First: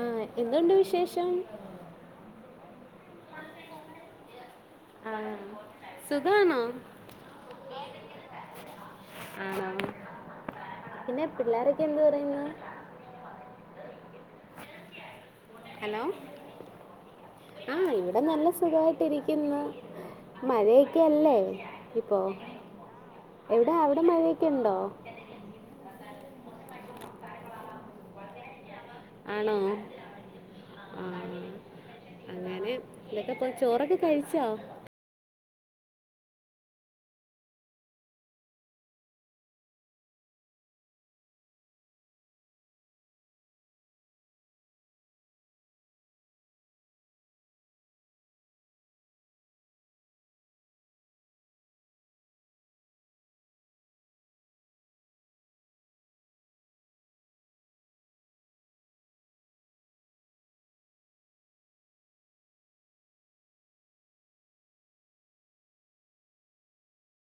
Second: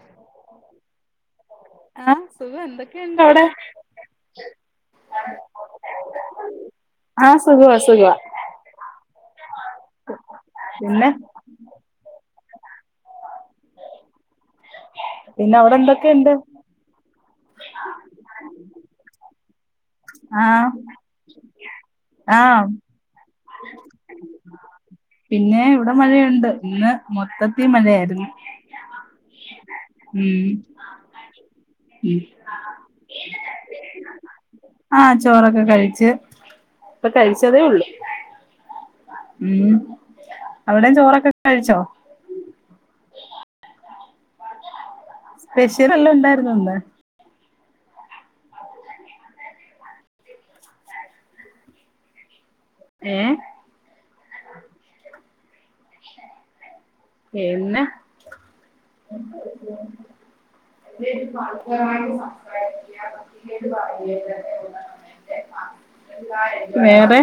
ആഹ എന്തുണ്ട് വിശേഷം ആഹ സുഖം എന്തൊക്കെയുണ്ട് അവിടെ ആഹ സുഖണോ ആഹ് സുഖവാ സുഖവാ ആണോ പിന്നെ പിള്ളോര ക്കെ എന്ത് പറയുന് പിന്നെ അവിടെ എന്തൊക്കെയുണ്ട് ആഹ ഇവിടെ നല്ല സുഖായിട്ടിരിക്കുന്നു ആഹ് മഴയൊക്കെ അല്ലേ ഇപ്പോൊ ആഹ് എവിടെ അവിടെ മഴയൊക്കെ ഉണ്ടോ പിന്നെ ഇവിടെ മഴയുണ്ട് ഇന്ന് മൊത്തത്തി മഴയായിരുന്നു ആണോ ഉം ആഹ ഉം അങ്ങനെ ഇതൊക്കെ ചോറൊക്കെ കഴിച്ചോ ആഹ ചോറൊക്കെ കഴിച്ച് ഇപ്പൊ കഴിച്ചതേ ഉള്ളു ഉം അവിടെയും ചോറൊക്കെ കഴിച്ചോ സ്പെഷ്യൽ എല്ലാം ഉണ്ടായിരുനോന്ന് ഏ പിന്നെ എരമായിട്ട് സംസാരിക്ക കേട്ട് പറ [inaudible] [inaudible] വേറെ